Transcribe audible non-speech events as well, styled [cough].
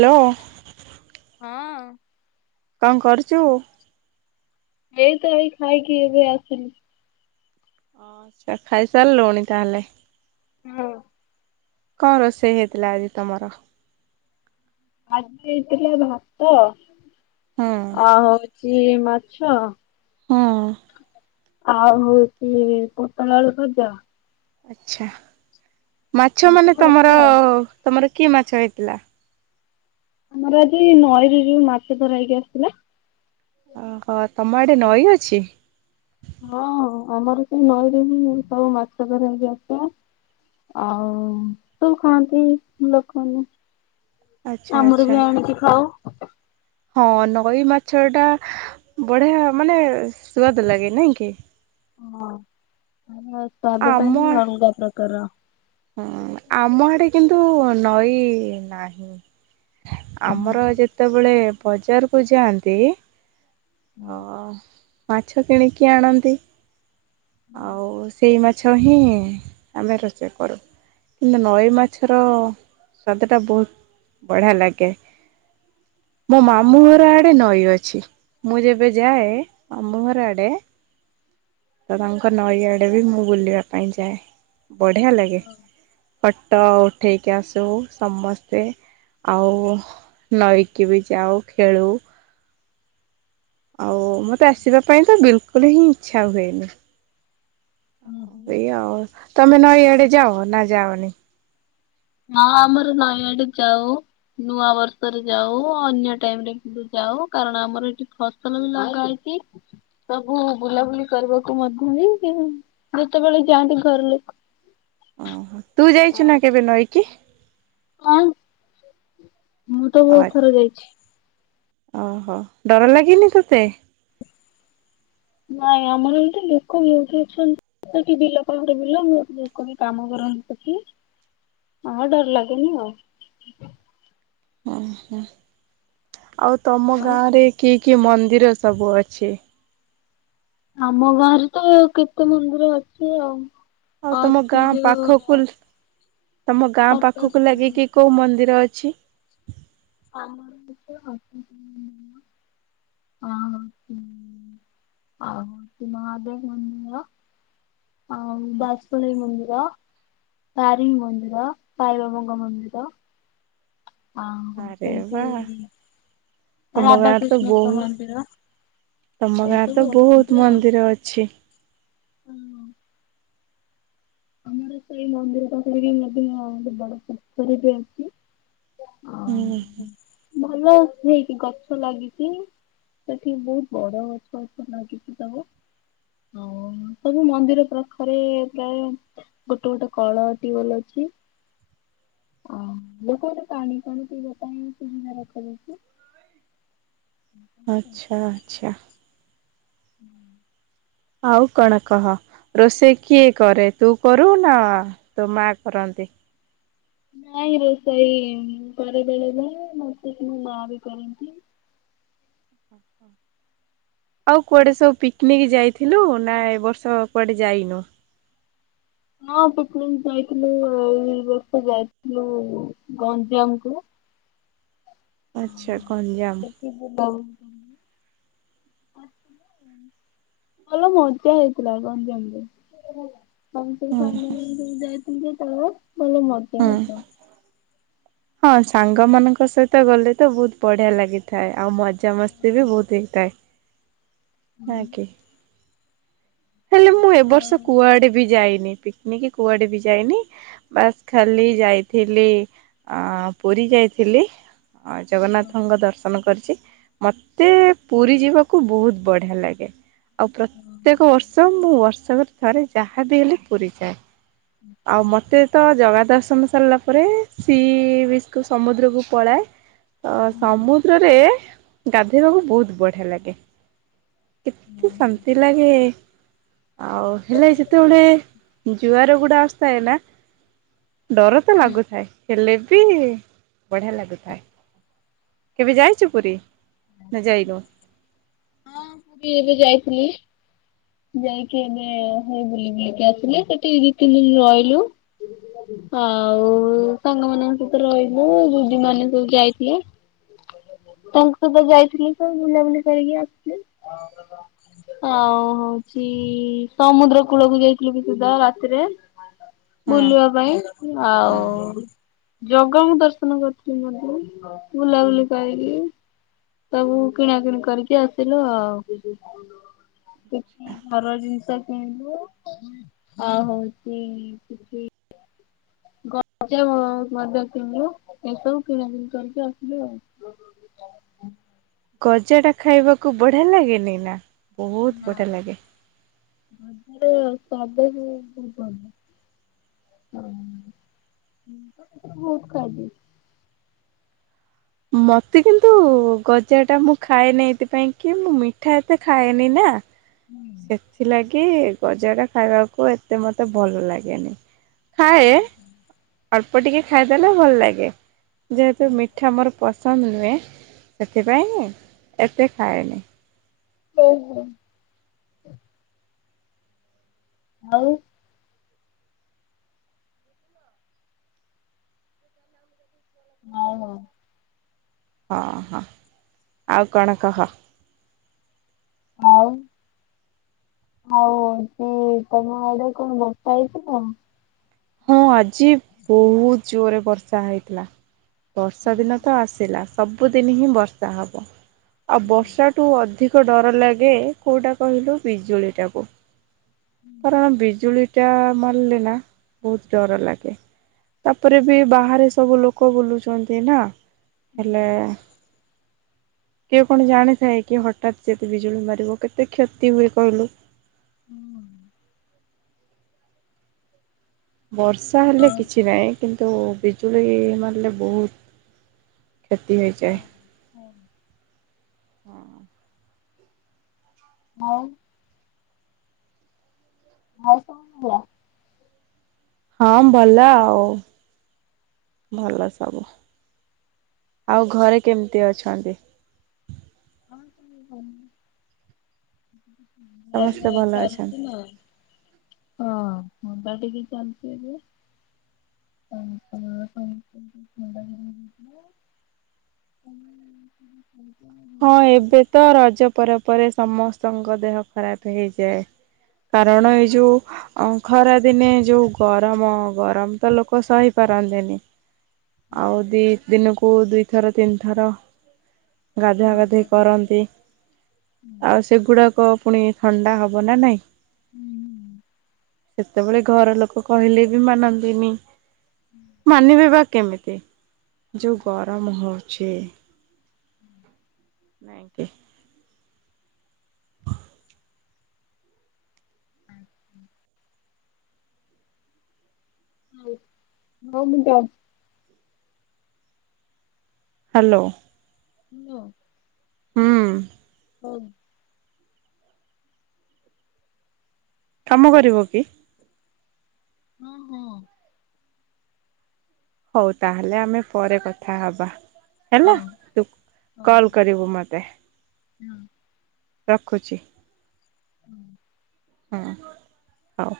Hello. ହଁ। କଣ କରୁଚୁ? ଏଇ ତ ଏଇ ଖାଇକି ଏବେ ଆସିଲି। ଆଚ୍ଛା ଖାଇସାରିଲୁଣି ତାହେଲେ। ମୁଁ। କଣ ରୋଷେଇ ହେଇଥିଲା ଆଜି ତମର? ଆଜି ହେଇଥିଲା ଭାତ ହୁଁ ଆଉ ହୋଉଚୀ ମାଛ। ହଁ। ଆଉ ହଉଚି ପୋଟଳ ଆଳୁ ଭଜା। ଆଛା ମାଛ ଏଇ ମାନେ ସବୁ ହେଇଥିଲା ଆଉ। ତମର କି ମାଛ ହେଇଥିଲା? ଆମର ଆଜି ନଈରୁ ଯୋଉ ମାଛ ଧରାହେଇକି ଆସିଥିଲା। ଓହୋ ତମ ଆଡେ ନଈ ଅଛି? ହଁ ଆମର ସେ ନଈରେ ହିଁ ସବୁ ମାଛ ଧରୁ ଛନ୍ତି ଆସୁନ। ଆଉ ସବୁ ଖାଆନ୍ତି ଲୋକମାନେ। ଆଛା ଆମର ଆଚ୍ଛା ବି ଆଣିକି ଖାଉ। ହଁ ନଈ ମାଛ ଟା ବଢିଆ ମାନେ ସୁଆଦ ଲାଗେ ନାଇଁ କି? ହଁ ସ୍ୱାଦ ଆମ ଟାଇ ହିଁ ଅଲ୍ଗା ପ୍ରକାର। ହୁଁ ଆମ ଆଡେ କିନ୍ତୁ ନଈ ନାହିଁ। ଆମର ହଁ। ଯେତେବେଳେ ବଜାରକୁୁ ଯାଆନ୍ତି। ଓ ମାଛ କିଣିକି ଆଣନ୍ତି ଆଉ ସେଇ ମାଛ। ମାଛ ହିଁ ଆମେ ରୋଷେଇ କରୁ କିନ୍ତୁ ନଈ ମାଛ। ର ସ୍ୱାଦଟା ବହୁତ୍ ବଢ଼ିଆ ଲାଗେ। ମୋ ମାମୁଁ ହୁଁ। ଘର ଆଡେ ନଈ ଅଛି ମୁଁ ଯେବେ ଯାଏ ମାମୁଁ ଘର ଆଡେ ତ ତାଙ୍କ ନଈଆଡ଼େ ବି ମୁଁ ବୁଲିବା ପାଇଁ ଯାଏ। ବଢିଆ ଲାଗେ ଫଟ ଉଠେଇକି ଆସୁ ସମସ୍ତେ। ଆଉ ନଈକି ବି ଯାଉ ଖେଳୁ। ଆଉ ମୋତେ ଆସିବା ପାଇଁ ତ ବିଲକୁଲ ହିଁ ଇଚ୍ଛା ହୁଏନି। ହୁଁ ଏଇ ଆଉ ତମେ ନଈ ଆଡେ ଯାଅ ନା ଯାଅନି? ହଁ ଆମର ନଇ ଆଡେ ଯାଉ। ନୂଆ ବର୍ଷରେ ଯାଉ ଅନ୍ୟ ଟାଇମରେ ଯାଉ କାରଣ ଆମର ଏଠି ଖ ସବୁ ଲଗାହେଇଛି ସବୁ ବୁଲାବୁଲି କରିବାକୁ ମଧ୍ୟ ଯେତେବେଳେ ଯାଆନ୍ତି ଘର ଲୋକ। ଓହୋ ତୁ ଯାଇଛୁ ନା କେବେ ନଈକି? ହାଁ ମୁଁ ତ ବହୁତ ଥର ଯାଇଛି। ଓହୋ ଡର ଲାଗିନି ତୋତେ? ନାଇଁ ଆମର ଏଇତ ଲୋକ ବହୁତ ଅଛନ୍ତି। ସେଠି ବିଲ ପାଖରେ ବିଲ ମୁ ଲୋକ ବି କାମ କରନ୍ତି ସେଠି। ହଁ ଡର ଲାଗେନି ଆଉ ହୁଁ ହୁଁ ଆଉ ତମ ଆଉ ଗାଁରେ କି କି ମନ୍ଦିର ସବୁ ଅଛି? ଆମ ଗାଁରେ ତ କେତେ ମନ୍ଦିର ଅଛି ଆଉ? ଆଉ ତମ ଅଛି ଗାଁ ଯୋଉ ପାଖ କୁଲ ତମ ଗାଁ ପାଖକୁ ସପ୍ତଶୃଙ୍ଗୀ ଲାଗିକି କୋଉ ମନ୍ଦିର ଅଛି? ଆମ। [unintelligible] ଆଉ ମହାଦେବ ମନ୍ଦିର। ଅଁ ବାସୁଳେଇ ମନ୍ଦିର। ତାରିଣୀ ମନ୍ଦିର ସାଇବାବା ମନ୍ଦିର। ଓହୋ ଆରେ କେମତି ବା ତମ ଗାଁରେ ତ ବହୁ ରାଧାକୃଷ୍ଣଙ୍କ ମନ୍ଦିର। ତମ ଗାଁରେ ଏସବୁ ତ ଅଛନ୍ତି ବହୁତ ମନ୍ଦିର ଅଛି। ହୁଁ। ଆମର ସେଇ ମନ୍ଦିର ପାଖରେ ବି ମଧ୍ୟ ବଡ ପୋଖରୀ ଟେ ଅଛି। ଆଉ ହୁଁ ହୁଁ। ଭଲ ହେଇକି ଗଛ ଲାଗିଛି। ସେଠି ବହୁତ ବଡ ଗଛ ଗଛ ଲାଗିଛି ସବୁ। ଓ ସବୁ ମନ୍ଦିର ପାଖରେ ପ୍ରାୟ ଗୋଟେ ଗୋଟେ କଳ ଟିିୱେଲ ଅଛି। ଓ ଲୋକମାନେ ପାଣି ଫାଣି ପିଇବା ପାଇଁ ସୁବିଧା ରଖାଯାଉଛି। ଆଛା ଆଛା। ହୁଁ। ଆଉ କଣ କହ? ରୋଷେଇ କିଏ କରେ ତୁ କରୁ ନା ତୋ ମା କରନ୍ତି? ନାଇଁ ରୋଷେଇ ମୁଁ କରେ ବେଳେବେଳେ ନଚେତ ମୋ ମା ବି କରନ୍ତି। ଆଛା। ଆଉ କୁଆଡେ ସବୁ ପିକିନିକି ଯାଇଥିଲୁ ନା ଏ ବର୍ଷ କୁଆଡେ ଯାଇନୁ? ହଁ ପିକନିକ ଯାଇଥିଲୁ ଏ ବର୍ଷ ଯାଇଥିଲୁ ଗଞ୍ଜାମ କୁ। ଆଚ୍ଛା ଗଞ୍ଜାମ। [inaudible] ଭଲ ମଜା ହେଇଥିଲା, ଗଞ୍ଜାମ ରେ। ଆମେ ସବୁ ହୁଁ ସାଙ୍ଗ ମାନେ ସବୁ ଯାଇଥିଲୁ ଯେତବେଳେ, ଭଲ ମଜା ହୁଁ ହଉଥ। ହଁ, ସାଙ୍ଗ ମାନଙ୍କ ସହିତ ଗଲେ ତ, ବହୁତ ବଢିଆ ଲାଗେ। ଥାଏ, ଆଉ ମଜାମସ୍ତି ବି ବହୁତ ହେଇଥାଏ। ହଁ କି। ହେଲେ ମୁଁ ଏବ ବର୍ଷ ଆଉ କୁଆଡେ ବି ଯାଇନି? ପିକନିକ୍ କୁଆଡେ ବି ଯାଇନି? ବାସ୍ ଖାଲି ଯାଇଥିଲି, ଅଁ ପୁରୀ ଯାଇଥିଲି। ଅଁ, ଜଗନ୍ନାଥଙ୍କ ଦର୍ଶନ କରିଚି। ମତେ ପୁରୀ ଯିବାକୁ ବହୁତ ବଢିଆ ଲାଗେ। ଆଉ ପ୍ର ହଁ। କଉ ଅର୍ଶ, ମୁଁ ଅର୍ଷ କରେ ଥରେ ଯାହା ବିି ହେଲେ ପୁରୀ ଯାଏ। ଆଉ ମୋତେ ତ ଜଗା ଦର୍ଶନ ସାରିଲା ପରେ-ଏ ସି ବିସ୍ କୁ ସମୁଦ୍ରକୁ ପଳାଏ। ଅ ସମୁଦ୍ରରେ ରେ ଗାଧେଇବାକୁ ବହୁତ ବଢିଆ ଲାଗେ। କେତେ ଶାନ୍ତି ଲାଗେ! ଗେ, ଆଉ ହେଲେ ସେତେବେଳେ, ଜୁଆର ଗୁଡା ଆସୁ ଥାଏ ନା, ଡର ତ ଲାଗୁଥାଏ। ହେଲେ ବି, ବଢ଼ିଆ ଲାଗୁଥାଏ। କେବେ ଯାଇଛୁ ପୁରୀ, ନା ଯାଇନୁ? ହଁ, ମୁଁ ବି ଏବେ ଯାଇଥିଲି। ଯାଇକି ଏବେ ହେଇ ବୁଲି ବୁଲିକି ଆସିଲେ। ସେଠି ଦି ତିନି ଦିନ ରହିଲୁ। ଆଉ ସାଙ୍ଗ ମାନଙ୍କ ସହିତ ରହିଲୁ। ଜୁଜି ମାନେ ସବୁ ଯାଇଥିଲେ। ତାଙ୍କ ସହିତ ଯାଇଥିଲି ତ, ବୁଲାବୁଲି କରିକି ଆସ୍ ଆଉ ହଉଚି-ଇ ସମୁଦ୍ର କୂଳକୁ ଯାଇଥିଲୁ ବି ସୁଧା ରାତିରେ। ହଁ ବୁଲିବା ପାଇଁ ହଁ ଆଉ-ଉ ଜଗାଙ୍କୁ ଦର୍ଶନ କରିୁଥିଲି ମଧ୍ୟ। ବୁଲାବୁଲି କରିକି ସବୁ କିଣାକିଣି କରିକି ଆସିଲୁ ଆଉ। କିଛି ଘର ଜିନିଷ କିଣିଲୁ-ଉ ଅ ହଉଛି କିଛି ଗଜା ମ-ମଧ୍ୟ କିଣିଲୁ, ଏସବୁ କିଣାକିଣି କରିକି ଆସିଲୁ ଆଉ। ଗଜା ଟା ଖାଇବାକୁ ବଢିଆ ଲାଗେନି ନା? ବହୁତ ବଢିଆ ନାଇଁ। ଲାଗେ। ଗଜାରେ ସବ ହ ବହୁତ ଭଲ। ହଁ ମୁଁ ତ ଗଜା ବହୁତ ଖାଇଦିଏ। ମତେ କିନ୍ତୁ ଗଜା ଟା ମୁଁ ଖାଏନି, ଏଇଥିପାଇଁ କି ମୁଁ ମିଠା ଏତେ ଖାଏନି ନା। ହୁଁ। ସେଥିଲାଗି ଗଜାଟା ଖାଇବାକୁ, ଏତେ ମୋତେ ଭଲ ଲାଗେନି। ଖାଏ, ଅଳ୍ପ ଟିକେ ଖାଇଦେଲେ ଭଲ ଲାଗେ। ଯେହେତୁ ମିଠା ମୋର ପସ୍ ସନ୍ଦ ନୁହେଁ, ସେଥିପାଇଁ ଏତେ ଖାଏନି। ହଉ ହୋ। ଆଉ। ହଉ ହଉ। ହଁ, ହଁ, ଆଉ କଣ କହ? ଆଉ ଆଉ ତୁ ତମ ଆଡେ କଣ ବର୍ଷା ହେଇଥିଲା? ହଁ ଆଜି ବହୁତ ଜୋରରେ ବର୍ଷା ହେଇଥିଲା। ବର୍ଷା ଦିନ ତ ଆସିଲା ସବୁଦିନ ହିଁ ବର୍ଷା ହବ ଆଉ ବର୍ଷା ତୁ ଅଧିକ ଡର ଲାଗେ କୋଉଟା କହିଲୁ ବିଜୁଳିଟାକୁ? କାରଣ ବିଜୁଳିଟା ମାରିଲେ ନା ବହୁତ ଡର ଲାଗେ। ତାପରେ ବି ବାହାରେ ସବୁ ଲୋକ ବୁଲୁଛନ୍ତି ନା ହେଲେ? କିଏ କଣ ଜାଣିଥାଏ କି ହଠାତ୍ ଯେତେ ବିଜୁଳି ମାରିବ କେତେ କ୍ଷତି ହୁଏ କହିଲୁ? ହୁଁ ବର୍ଷା ହେଲେ କିଛି ନାହିଁ କିନ୍ତୁ ବିଜୁଳି ମାରିଲେ ବହୁତ କ୍ଷତି ହୋଇଯାଏ। ହଁ ହଁ। ଆଉ କଣ? ହଁ ଭଲ ଆଉ ଭଲ ସବୁ ଆଉ ଘରେ କେମିତି ଅଛନ୍ତି? ହଁ କ ଆଉ ଚାଲିଛି କଣ? ସମସ୍ତେ ଭଲ ଅଛନ୍ତି ହଁ ମୁଁ ତ ଟିକେ ଚାଲିଛି ଯେ ହୁଁ ହଁ ଏବେ ତ ରଜ ପରେ ପରେ ସମସ୍ତଙ୍କ ଦେହ ଖରାପ ହେଇଯାଏ। କାରଣ ଏଇ ଯୋଉ ଖରାଦିନେ ଯୋଉ ଗରମ ଗରମ ତ ଲୋକ ସହିପାରନ୍ତିନି। ଆଉ ଦି ଦିନକୁ ଦିଇଥର ତିନିଥର ଗାଧୁଆ ଗାଧୋଇ କରନ୍ତି ଆଉ ସେଗୁଡାକ ପୁଣି ଥଣ୍ଡା ହବ ନା ନାଇଁ? ହୁଁ ସେତେବେଳେ ଘର ଲୋକ କହିଲେ ବି ମାନନ୍ତିନି ମାନିବେ ବାକ କେମିତି ଯୋଉ ଗରମ ହଉଛି। ହୁଁ। [unintelligible] [unintelligible] ହ୍ୟାଲୋ। ହାଲୋ। ହୁଁ। ହଁ। କାମ କରିବ କି? ଓହୋ। ହଉ ତାହେଲେ ଆମେ ପରେ କଥା ହବା। ହେଲା ତୁ କଲ କରିବୁ ମତେ? ହୁଁ। ରଖୁଛି। ହୁଁ। ହଁ। ହଉ।